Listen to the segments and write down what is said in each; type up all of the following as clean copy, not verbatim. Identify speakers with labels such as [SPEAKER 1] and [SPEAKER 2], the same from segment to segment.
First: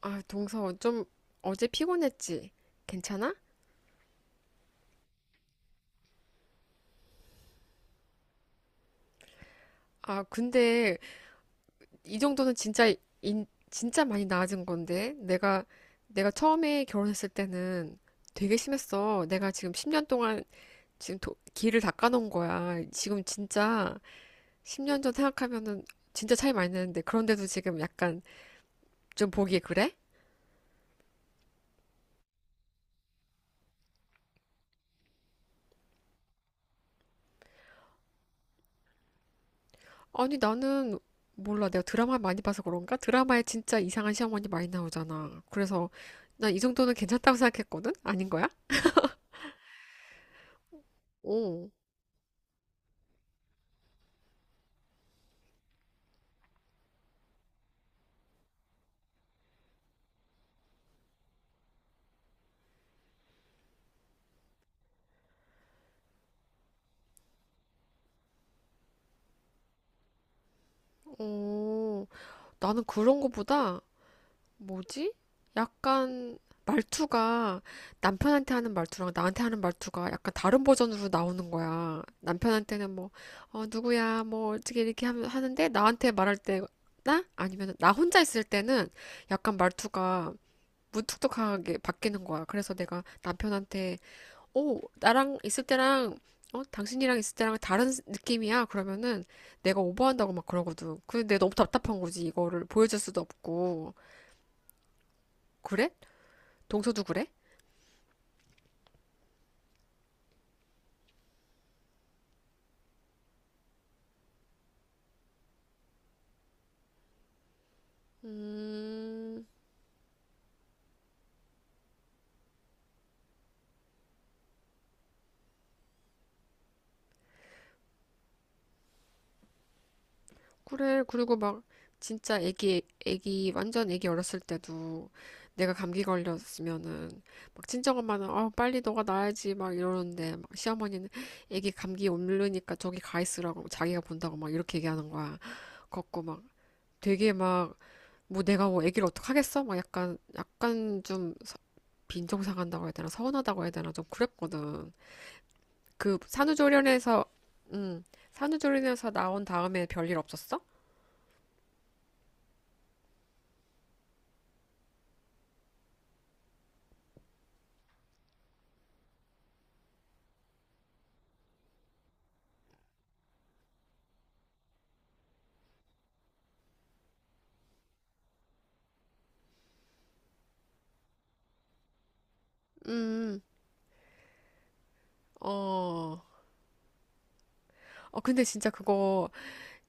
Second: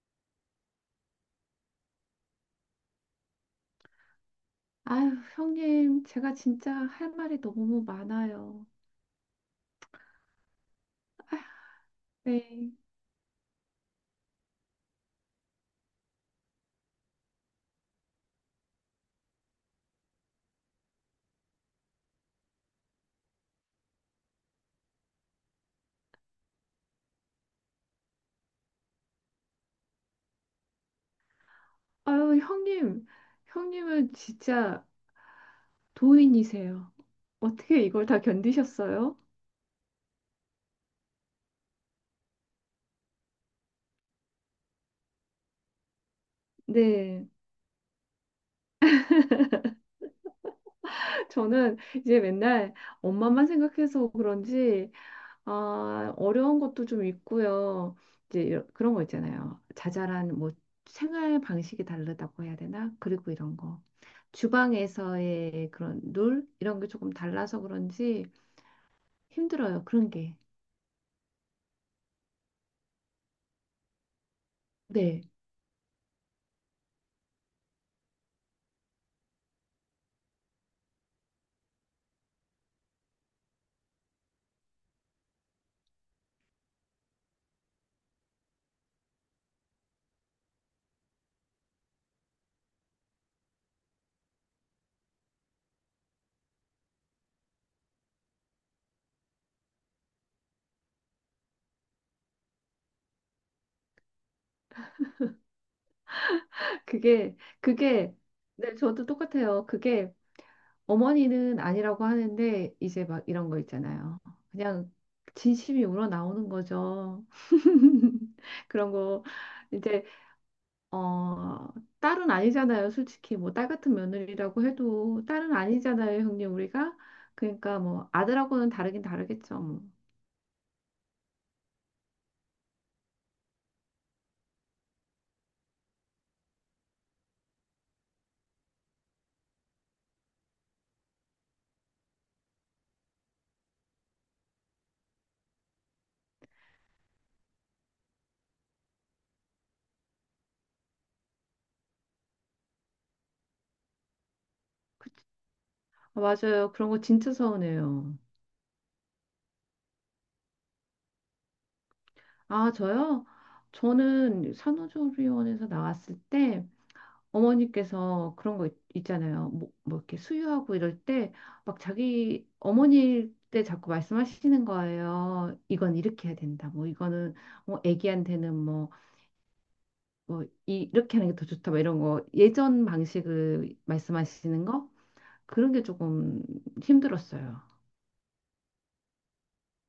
[SPEAKER 1] 동서, 좀 어제 피곤했지? 괜찮아?
[SPEAKER 2] 아유, 형님, 제가 진짜 할 말이 너무 많아요.
[SPEAKER 1] 근데 이 정도는
[SPEAKER 2] 네.
[SPEAKER 1] 진짜 많이 나아진 건데. 내가 처음에 결혼했을 때는 되게 심했어. 내가 지금 10년 동안 길을 닦아놓은 거야. 지금 진짜 10년 전 생각하면은 진짜 차이 많이 나는데. 그런데도 지금 약간 좀 보기에 그래?
[SPEAKER 2] 아유, 형님, 형님은 진짜 도인이세요. 어떻게 이걸 다 견디셨어요?
[SPEAKER 1] 아니, 나는 몰라. 내가 드라마 많이 봐서 그런가? 드라마에 진짜 이상한 시어머니 많이 나오잖아. 그래서 나 이 정도는
[SPEAKER 2] 네.
[SPEAKER 1] 괜찮다고 생각했거든? 아닌 거야? 어,
[SPEAKER 2] 저는 이제 맨날 엄마만 생각해서 그런지, 아, 어려운 것도 좀 있고요. 이제 그런 거 있잖아요. 자잘한 뭐 생활 방식이 다르다고 해야 되나? 그리고 이런 거. 주방에서의 그런 룰? 이런 게 조금 달라서 그런지, 힘들어요. 그런 게.
[SPEAKER 1] 어, 나는 그런 거보다, 뭐지?
[SPEAKER 2] 네.
[SPEAKER 1] 약간 말투가 남편한테 하는 말투랑 나한테 하는 말투가 약간 다른 버전으로 나오는 거야. 남편한테는 뭐, 누구야, 뭐, 하는데 나한테 말할 때, 나? 아니면 나 혼자 있을 때는 약간 말투가 무뚝뚝하게 바뀌는 거야. 그래서 내가 남편한테, 오, 나랑 있을 때랑, 당신이랑 있을 때랑 다른 느낌이야. 그러면은 내가 오버한다고 막 그러거든. 근데 내가 너무 답답한 거지. 이거를 보여줄 수도 없고. 그래? 동서도 그래?
[SPEAKER 2] 그게, 그게, 네, 저도 똑같아요. 그게 어머니는 아니라고 하는데, 이제 막 이런 거 있잖아요. 그냥 진심이 우러나오는 거죠. 그런 거,
[SPEAKER 1] 음.
[SPEAKER 2] 이제, 어, 딸은 아니잖아요. 솔직히, 뭐, 딸 같은 며느리라고 해도, 딸은 아니잖아요, 형님, 우리가. 그러니까 뭐, 아들하고는 다르긴 다르겠죠. 뭐.
[SPEAKER 1] 그래, 그리고 막 진짜 완전 애기 어렸을 때도 내가 감기 걸렸으면은 막 친정엄마는 빨리 너가 나아야지 막 이러는데 막 시어머니는 애기 감기 옮르니까 저기 가 있으라고 자기가 본다고 막 이렇게 얘기하는 거야. 걷고 막 되게 막 뭐 내가 뭐 애기를 어떡하겠어? 막 약간 빈정상한다고 해야 되나 서운하다고 해야 되나 좀 그랬거든. 그
[SPEAKER 2] 아, 맞아요. 그런 거
[SPEAKER 1] 산후조리원에서,
[SPEAKER 2] 진짜
[SPEAKER 1] 음,
[SPEAKER 2] 서운해요.
[SPEAKER 1] 산후조리원에서 나온 다음에 별일 없었어?
[SPEAKER 2] 아, 저요? 저는 산후조리원에서 나왔을 때 어머니께서 그런 거 있잖아요. 뭐 이렇게 수유하고 이럴 때 막 자기 어머니 때 자꾸 말씀하시는 거예요. 이건 이렇게 해야 된다. 뭐 이거는 뭐 애기한테는 뭐, 뭐 이렇게 하는 게 더 좋다. 뭐 이런 거 예전
[SPEAKER 1] 음.
[SPEAKER 2] 방식을 말씀하시는 거. 그런 게
[SPEAKER 1] 어,
[SPEAKER 2] 조금 힘들었어요.
[SPEAKER 1] 근데 진짜 그거,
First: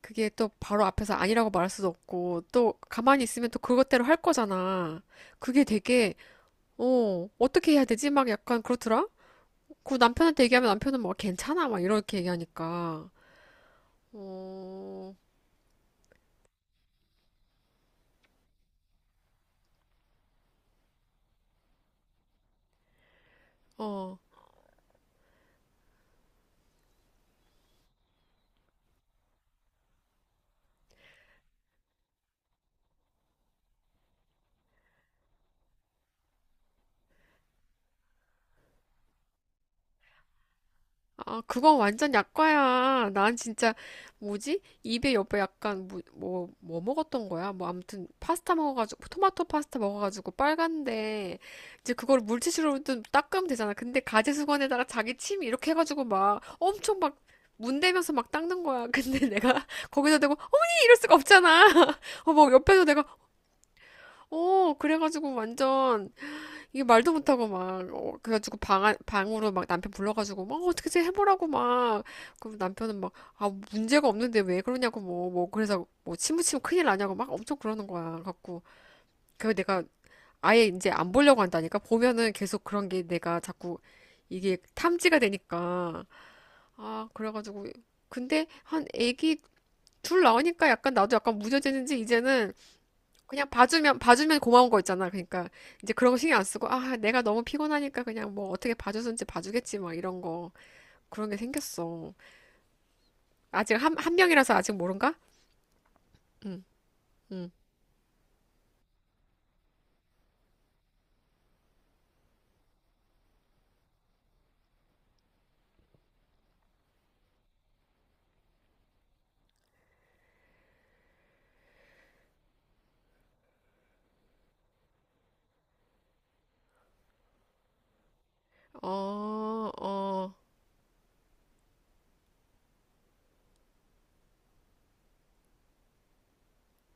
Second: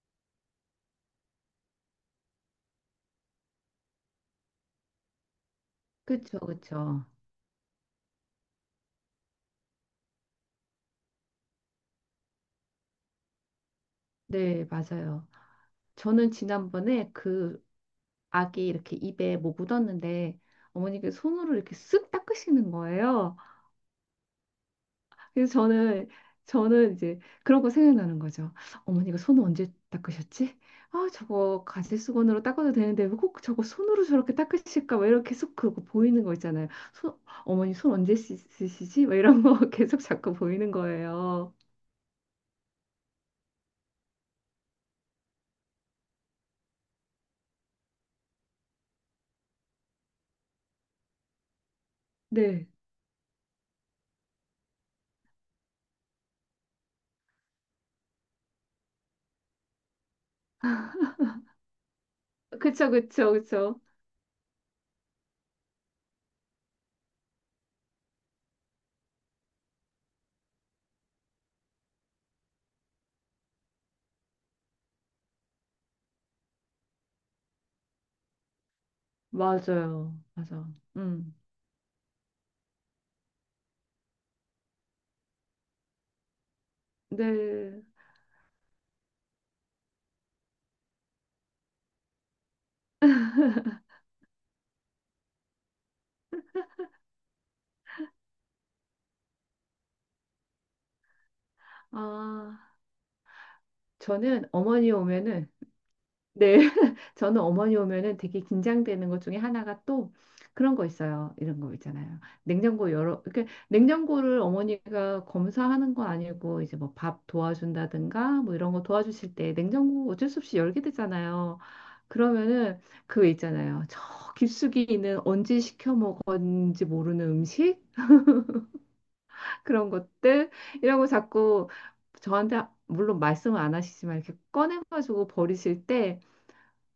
[SPEAKER 1] 그게 또 바로 앞에서 아니라고 말할 수도 없고, 또 가만히 있으면 또 그것대로 할 거잖아. 그게 되게,
[SPEAKER 2] 그쵸, 그쵸.
[SPEAKER 1] 어, 어떻게 해야 되지? 막 약간 그렇더라? 그 남편한테 얘기하면 남편은 막 괜찮아? 막 이렇게 얘기하니까.
[SPEAKER 2] 네,
[SPEAKER 1] 어,
[SPEAKER 2] 맞아요. 저는 지난번에 그 악이 이렇게 입에 뭐 묻었는데 어머니께 손으로 이렇게 쓱 닦으시는 거예요.
[SPEAKER 1] 어.
[SPEAKER 2] 그래서 저는 이제 그런 거 생각나는 거죠. 어머니가 손을 언제 닦으셨지? 아, 저거 가지수건으로 닦아도 되는데 왜 꼭 저거 손으로 저렇게 닦으실까? 막 이렇게 계속 그러고 보이는 거 있잖아요. 손, 어머니 손 언제 씻으시지? 막 이런 거 계속 자꾸 보이는
[SPEAKER 1] 아,
[SPEAKER 2] 거예요.
[SPEAKER 1] 그건 완전 약과야. 난 진짜, 뭐지? 입에 옆에 약간, 뭐 먹었던 거야? 뭐, 아무튼, 토마토 파스타 먹어가지고, 빨간데, 이제 그걸
[SPEAKER 2] 네.
[SPEAKER 1] 물티슈로 좀 닦으면 되잖아. 근데 가제수건에다가 자기 침 이렇게 해가지고 막, 엄청 막, 문대면서 막 닦는 거야. 근데 내가 거기다 대고, 어머니! 이럴 수가 없잖아. 어, 뭐, 옆에서
[SPEAKER 2] 그쵸,
[SPEAKER 1] 내가,
[SPEAKER 2] 그쵸, 그쵸.
[SPEAKER 1] 어, 그래가지고 완전, 이게 말도 못하고 막, 어, 그래가지고 방, 안- 방으로 막 남편 불러가지고, 막, 어, 어떻게 좀 해보라고 막. 그럼 남편은 막, 아, 문제가 없는데 왜 그러냐고 그래서 뭐, 침무치면 큰일 나냐고 막 엄청 그러는 거야. 갖고. 그래서 내가
[SPEAKER 2] 맞아요. 맞아.
[SPEAKER 1] 아예 이제 안
[SPEAKER 2] 음.
[SPEAKER 1] 보려고 한다니까? 보면은 계속 그런 게 내가 자꾸 이게 탐지가 되니까. 아, 그래가지고.
[SPEAKER 2] 네.
[SPEAKER 1] 근데 한 애기 둘 나오니까 약간 나도 약간 무뎌지는지 이제는 그냥 봐주면 고마운 거 있잖아. 그러니까 이제 그런 거 신경 안 쓰고 아 내가 너무 피곤하니까 그냥 뭐 어떻게 봐줬는지 봐주겠지 막 이런 거 그런 게 생겼어.
[SPEAKER 2] 아,
[SPEAKER 1] 아직 한
[SPEAKER 2] 저는
[SPEAKER 1] 명이라서 아직
[SPEAKER 2] 어머니
[SPEAKER 1] 모른가?
[SPEAKER 2] 오면은. 네, 저는 어머니 오면은 되게 긴장되는 것 중에 하나가 또 그런 거 있어요. 이런 거 있잖아요. 냉장고 열어, 이렇게 냉장고를 어머니가 검사하는 건 아니고 이제 뭐 밥 도와준다든가 뭐 이런 거 도와주실 때 냉장고 어쩔 수 없이 열게 되잖아요. 그러면은 그거 있잖아요. 저 깊숙이 있는 언제 시켜 먹었는지 모르는 음식
[SPEAKER 1] 어,
[SPEAKER 2] 그런
[SPEAKER 1] 어.
[SPEAKER 2] 것들 이라고 자꾸 저한테 물론 말씀을 안 하시지만 이렇게 꺼내가지고 버리실 때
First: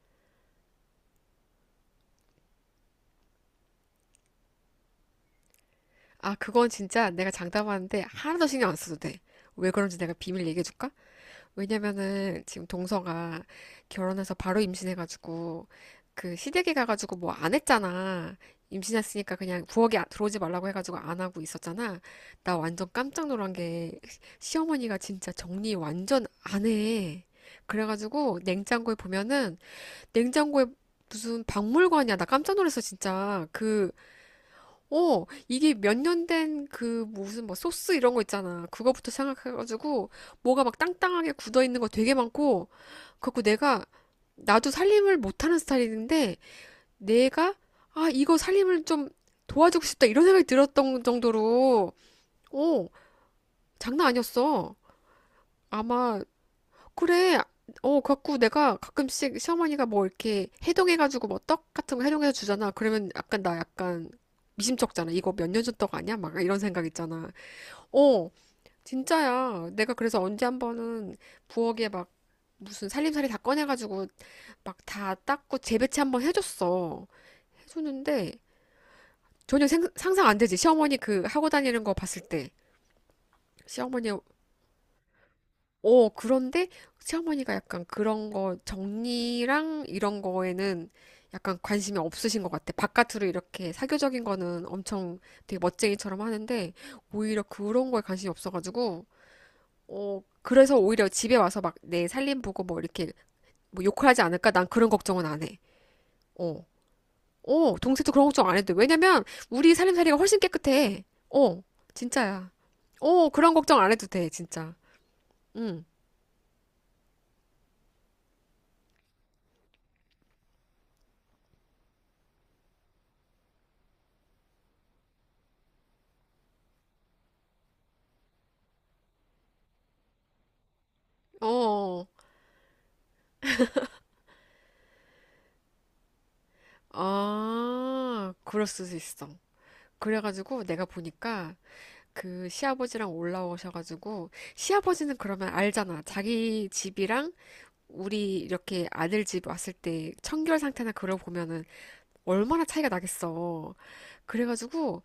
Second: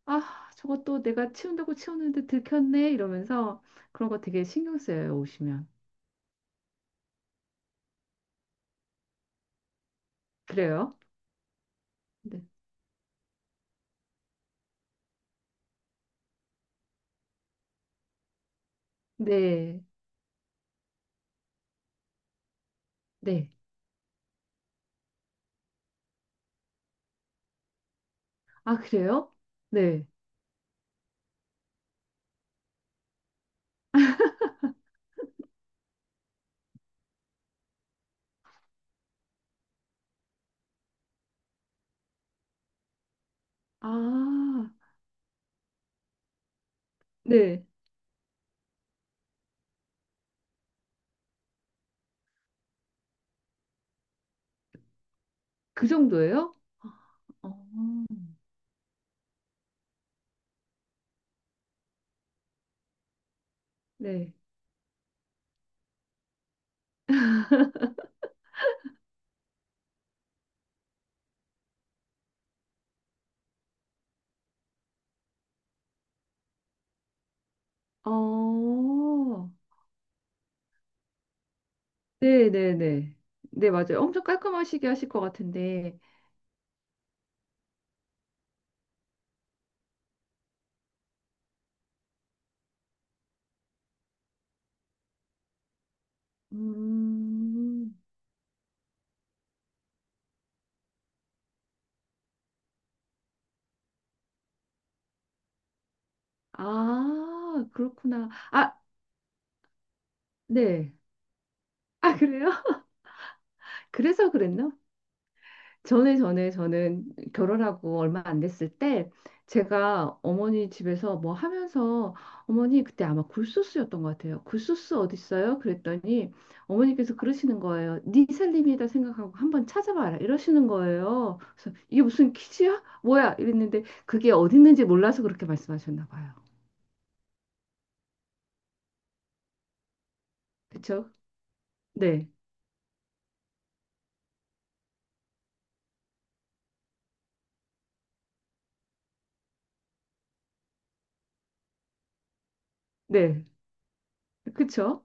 [SPEAKER 2] 아, 저것도 내가 치운다고 치웠는데 들켰네 이러면서 그런 거 되게 신경 쓰여요, 오시면.
[SPEAKER 1] 아 그건 진짜 내가 장담하는데 하나도 신경 안 써도 돼. 왜 그런지 내가 비밀 얘기해 줄까?
[SPEAKER 2] 그래요? 네.
[SPEAKER 1] 왜냐면은 지금 동서가 결혼해서 바로 임신해가지고 그 시댁에 가가지고 뭐 안 했잖아. 임신했으니까 그냥
[SPEAKER 2] 네.
[SPEAKER 1] 부엌에 아- 들어오지 말라고 해가지고 안 하고 있었잖아. 나 완전 깜짝
[SPEAKER 2] 네.
[SPEAKER 1] 놀란 게 시어머니가 진짜 정리 완전 안 해. 그래가지고
[SPEAKER 2] 아,
[SPEAKER 1] 냉장고에
[SPEAKER 2] 그래요?
[SPEAKER 1] 보면은
[SPEAKER 2] 네.
[SPEAKER 1] 냉장고에 무슨 박물관이야. 나 깜짝 놀랐어, 진짜. 그 어, 이게 몇 년 된 그 무슨 뭐 소스 이런 거 있잖아. 그거부터 생각해가지고 뭐가 막 땅땅하게 굳어 있는 거 되게 많고, 그래갖고 내가 나도
[SPEAKER 2] 아,
[SPEAKER 1] 살림을 못하는 스타일인데 내가
[SPEAKER 2] 네.
[SPEAKER 1] 아 이거 살림을 좀 도와주고 싶다 이런 생각이 들었던 정도로 어 장난 아니었어.
[SPEAKER 2] 그
[SPEAKER 1] 아마
[SPEAKER 2] 정도예요?
[SPEAKER 1] 그래.
[SPEAKER 2] 아,
[SPEAKER 1] 어,
[SPEAKER 2] 어,
[SPEAKER 1] 갖고 내가 가끔씩 시어머니가 뭐 이렇게 해동해가지고 뭐 떡 같은 거 해동해서 주잖아. 그러면 약간 나 약간
[SPEAKER 2] 네.
[SPEAKER 1] 미심쩍잖아. 이거 몇 년 전 떡 아니야? 막 이런 생각 있잖아. 어, 진짜야. 내가 그래서 언제 한 번은 부엌에 막 무슨 살림살이 다 꺼내가지고 막 다 닦고 재배치 한번 해줬어. 해줬는데
[SPEAKER 2] 어,
[SPEAKER 1] 전혀 상상 안 되지. 시어머니 그 하고 다니는 거 봤을 때.
[SPEAKER 2] 네, 네, 네. 네, 맞아요.
[SPEAKER 1] 시어머니
[SPEAKER 2] 엄청 깔끔하시게 하실 것 같은데.
[SPEAKER 1] 어, 그런데 시어머니가 약간 그런 거 정리랑 이런 거에는 약간 관심이 없으신 것 같아. 바깥으로 이렇게 사교적인 거는 엄청 되게 멋쟁이처럼 하는데 오히려 그런
[SPEAKER 2] 음,
[SPEAKER 1] 거에 관심이 없어가지고 어, 그래서 오히려 집에 와서 막 내 살림 보고 뭐 이렇게 뭐 욕을 하지 않을까? 난 그런 걱정은 안 해. 어,
[SPEAKER 2] 아,
[SPEAKER 1] 어, 동생도 그런
[SPEAKER 2] 그렇구나.
[SPEAKER 1] 걱정 안 해도 돼.
[SPEAKER 2] 아,
[SPEAKER 1] 왜냐면 우리 살림살이가 훨씬
[SPEAKER 2] 네.
[SPEAKER 1] 깨끗해. 어,
[SPEAKER 2] 아,
[SPEAKER 1] 진짜야.
[SPEAKER 2] 그래요?
[SPEAKER 1] 어, 그런 걱정 안 해도 돼,
[SPEAKER 2] 그래서 그랬나?
[SPEAKER 1] 진짜. 응,
[SPEAKER 2] 전에 저는 결혼하고 얼마 안 됐을 때 제가 어머니 집에서 뭐 하면서, 어머니 그때 아마 굴소스였던 것 같아요. 굴소스 어디 있어요? 그랬더니 어머니께서 그러시는 거예요. 네 살림이다 생각하고 한번 찾아봐라 이러시는 거예요. 그래서 이게
[SPEAKER 1] 어.
[SPEAKER 2] 무슨 퀴즈야? 뭐야? 이랬는데 그게 어디 있는지 몰라서 그렇게 말씀하셨나 봐요.
[SPEAKER 1] 아, 그럴 수도 있어. 그래가지고 내가
[SPEAKER 2] 그쵸?
[SPEAKER 1] 보니까
[SPEAKER 2] 네,
[SPEAKER 1] 그 시아버지랑 올라오셔가지고 시아버지는 그러면 알잖아. 자기 집이랑 우리 이렇게 아들 집 왔을 때 청결 상태나 그런 거 보면은 얼마나 차이가
[SPEAKER 2] 네,
[SPEAKER 1] 나겠어. 그래가지고
[SPEAKER 2] 그쵸?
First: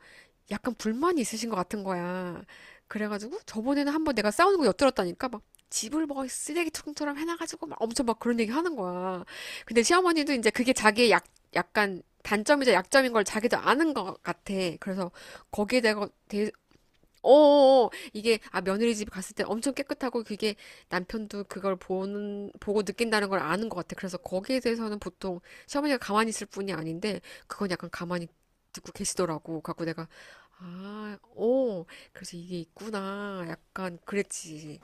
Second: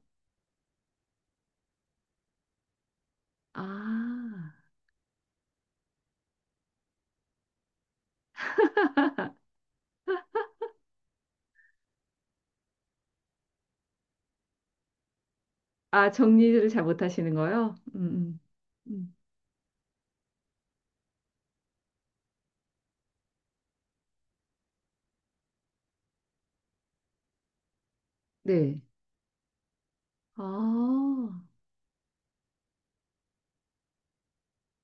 [SPEAKER 1] 약간 불만이 있으신 것 같은 거야. 그래가지고 저번에는 한번 내가
[SPEAKER 2] 아,
[SPEAKER 1] 싸우는 거 엿들었다니까 막 집을 뭐 쓰레기통처럼 해놔가지고 막 엄청 막 그런 얘기 하는 거야. 근데 시어머니도 이제 그게 자기의 약간 단점이자 약점인 걸 자기도 아는 것 같아. 그래서 거기에 대해서
[SPEAKER 2] 아 정리를 잘 못하시는 거요?
[SPEAKER 1] 어, 이게, 아, 며느리 집
[SPEAKER 2] 음.
[SPEAKER 1] 갔을 때 엄청 깨끗하고 그게 남편도 보고 느낀다는 걸 아는 것 같아. 그래서 거기에 대해서는 보통 시어머니가 가만히 있을 뿐이 아닌데, 그건 약간 가만히
[SPEAKER 2] 네.
[SPEAKER 1] 듣고 계시더라고. 갖고 내가,
[SPEAKER 2] 아,
[SPEAKER 1] 아, 어, 그래서 이게 있구나. 약간 그랬지.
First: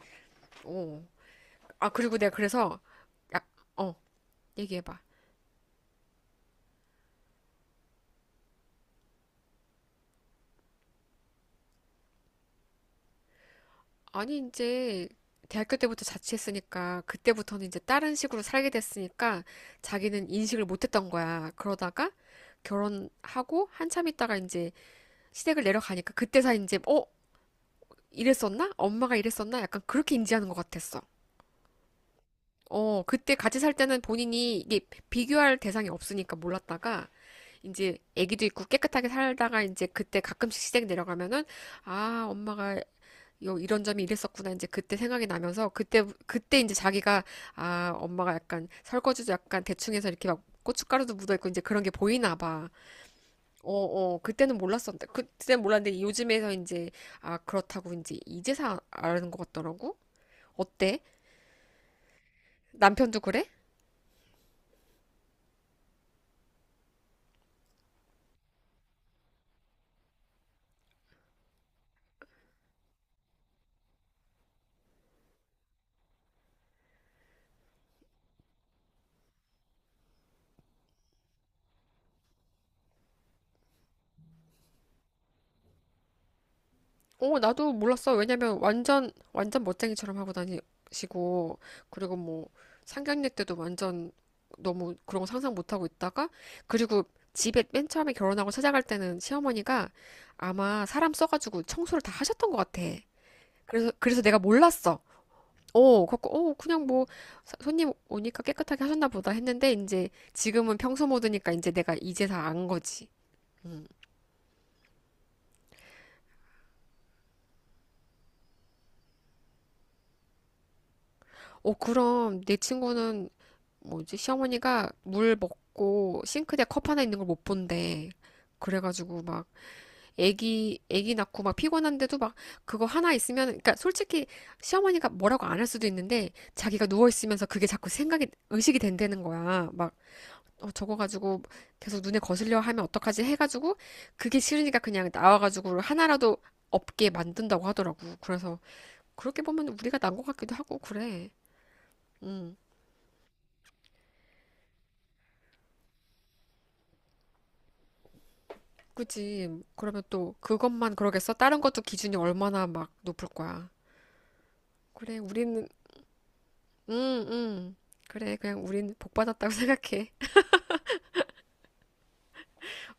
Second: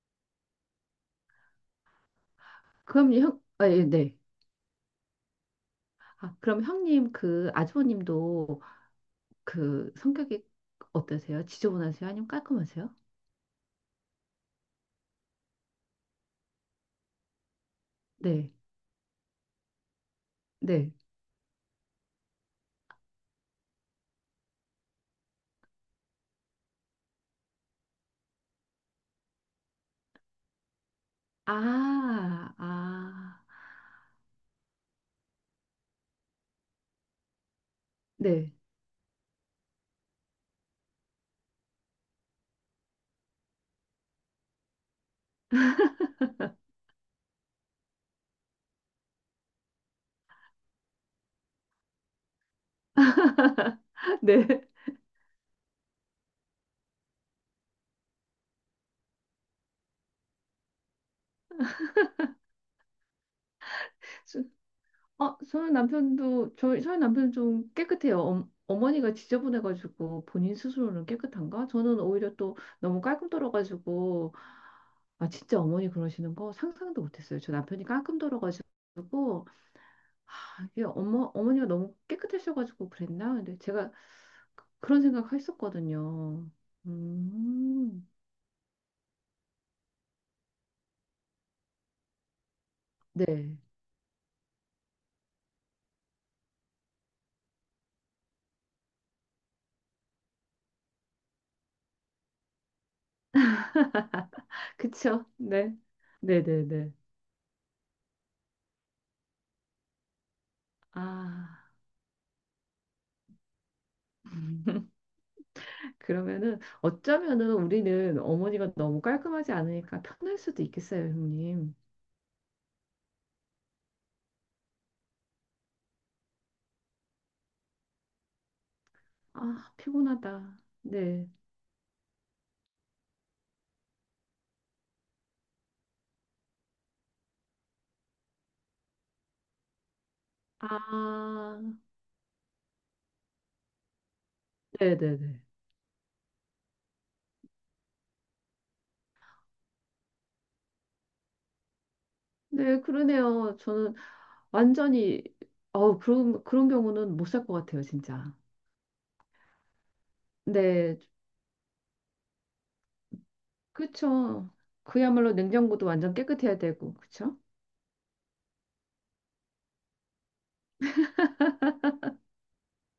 [SPEAKER 1] 어. 아, 그리고 내가 그래서, 약,
[SPEAKER 2] 아, 예,
[SPEAKER 1] 어,
[SPEAKER 2] 네.
[SPEAKER 1] 얘기해봐.
[SPEAKER 2] 아, 그럼 형님 그 아주버님도 그 성격이 어떠세요? 지저분하세요? 아니면 깔끔하세요?
[SPEAKER 1] 아니, 이제 대학교 때부터 자취했으니까 그때부터는 이제 다른 식으로
[SPEAKER 2] 네,
[SPEAKER 1] 살게 됐으니까 자기는 인식을
[SPEAKER 2] 네.
[SPEAKER 1] 못했던 거야. 그러다가 결혼하고 한참 있다가 이제 시댁을 내려가니까 그때서 이제 어? 이랬었나? 엄마가 이랬었나? 약간 그렇게 인지하는 것 같았어.
[SPEAKER 2] 아,
[SPEAKER 1] 어, 그때
[SPEAKER 2] 아,
[SPEAKER 1] 같이 살 때는 본인이 이게 비교할 대상이 없으니까 몰랐다가 이제 아기도
[SPEAKER 2] 네,
[SPEAKER 1] 있고 깨끗하게 살다가 이제 그때 가끔씩 시댁 내려가면은 아, 엄마가 요 이런 점이 이랬었구나 이제 그때 생각이 나면서 그때 이제 자기가 아 엄마가 약간 설거지도 약간 대충해서 이렇게 막 고춧가루도 묻어 있고 이제 그런 게 보이나 봐. 어, 어,
[SPEAKER 2] 네.
[SPEAKER 1] 그때는 몰랐는데 요즘에서 이제 아 그렇다고 이제 이제서 아는 것 같더라고. 어때? 남편도 그래?
[SPEAKER 2] 수- 어, 저희 남편도 저희 남편 좀 깨끗해요. 어, 어머니가 지저분해가지고 본인 스스로는 깨끗한가? 저는 오히려 또 너무 깔끔 떨어가지고. 아 진짜 어머니 그러시는 거 상상도 못했어요. 저 남편이 깔끔 떨어가지고. 아, 이게 어머니가 너무 깨끗하셔가지고 그랬나? 근데 제가 그런 생각 했었거든요.
[SPEAKER 1] 어, 나도
[SPEAKER 2] 음,
[SPEAKER 1] 몰랐어. 왜냐면 완전 멋쟁이처럼 하고 다니시고, 그리고 뭐, 상견례 때도
[SPEAKER 2] 네.
[SPEAKER 1] 완전 너무 그런 거 상상 못 하고 있다가, 그리고 집에 맨 처음에 결혼하고 찾아갈 때는 시어머니가 아마 사람 써가지고 청소를 다 하셨던 것 같아. 그래서 내가 몰랐어.
[SPEAKER 2] 그쵸? 네.
[SPEAKER 1] 어, 갖고, 어, 그냥
[SPEAKER 2] 네네네.
[SPEAKER 1] 뭐, 손님 오니까 깨끗하게 하셨나 보다 했는데, 이제 지금은 평소 모드니까
[SPEAKER 2] 아,
[SPEAKER 1] 이제 내가 이제 다 안 거지. 음.
[SPEAKER 2] 그러면은 어쩌면은 우리는 어머니가 너무 깔끔하지 않으니까 편할 수도 있겠어요,
[SPEAKER 1] 어,
[SPEAKER 2] 형님.
[SPEAKER 1] 그럼 내 친구는 뭐지, 시어머니가 물 먹고 싱크대 컵 하나 있는 걸 못 본대. 그래가지고 막
[SPEAKER 2] 아, 피곤하다.
[SPEAKER 1] 애기
[SPEAKER 2] 네.
[SPEAKER 1] 낳고 막 피곤한데도 막 그거 하나 있으면 그러니까 솔직히 시어머니가 뭐라고 안 할 수도 있는데 자기가 누워 있으면서 그게 자꾸 생각이 의식이 된다는 거야. 막 어, 저거 가지고
[SPEAKER 2] 아,
[SPEAKER 1] 계속 눈에 거슬려 하면 어떡하지 해가지고 그게 싫으니까 그냥
[SPEAKER 2] 네네네.
[SPEAKER 1] 나와가지고 하나라도 없게 만든다고 하더라고. 그래서 그렇게 보면 우리가 난 것 같기도 하고 그래. 음.
[SPEAKER 2] 네, 그러네요. 저는 완전히, 어, 그런 경우는 못 살 것 같아요, 진짜.
[SPEAKER 1] 그지. 그러면 또 그것만
[SPEAKER 2] 네,
[SPEAKER 1] 그러겠어? 다른 것도 기준이 얼마나 막 높을 거야.
[SPEAKER 2] 그쵸.
[SPEAKER 1] 그래,
[SPEAKER 2] 그야말로
[SPEAKER 1] 우리는,
[SPEAKER 2] 냉장고도 완전 깨끗해야 되고,
[SPEAKER 1] 응,
[SPEAKER 2] 그쵸?
[SPEAKER 1] 응. 그래, 그냥 우린 복 받았다고 생각해.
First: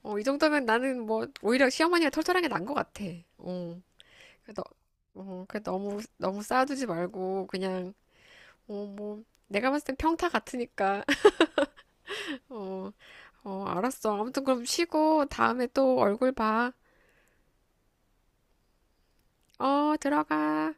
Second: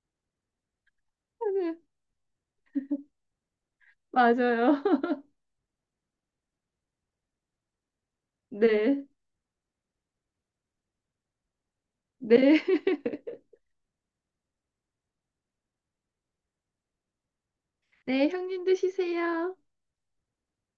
[SPEAKER 1] 어, 이 정도면 나는 뭐, 오히려
[SPEAKER 2] 네,
[SPEAKER 1] 시어머니가 털털한 게 난 것 같아. 어, 그래, 너,
[SPEAKER 2] 맞아요.
[SPEAKER 1] 어, 그래, 너무 쌓아두지 말고, 그냥, 어,
[SPEAKER 2] 네,
[SPEAKER 1] 뭐, 내가 봤을 땐 평타 같으니까.
[SPEAKER 2] 네,
[SPEAKER 1] 어, 어, 알았어. 아무튼 그럼 쉬고, 다음에 또 얼굴 봐.
[SPEAKER 2] 네, 형님도 쉬세요.
[SPEAKER 1] 어, 들어가.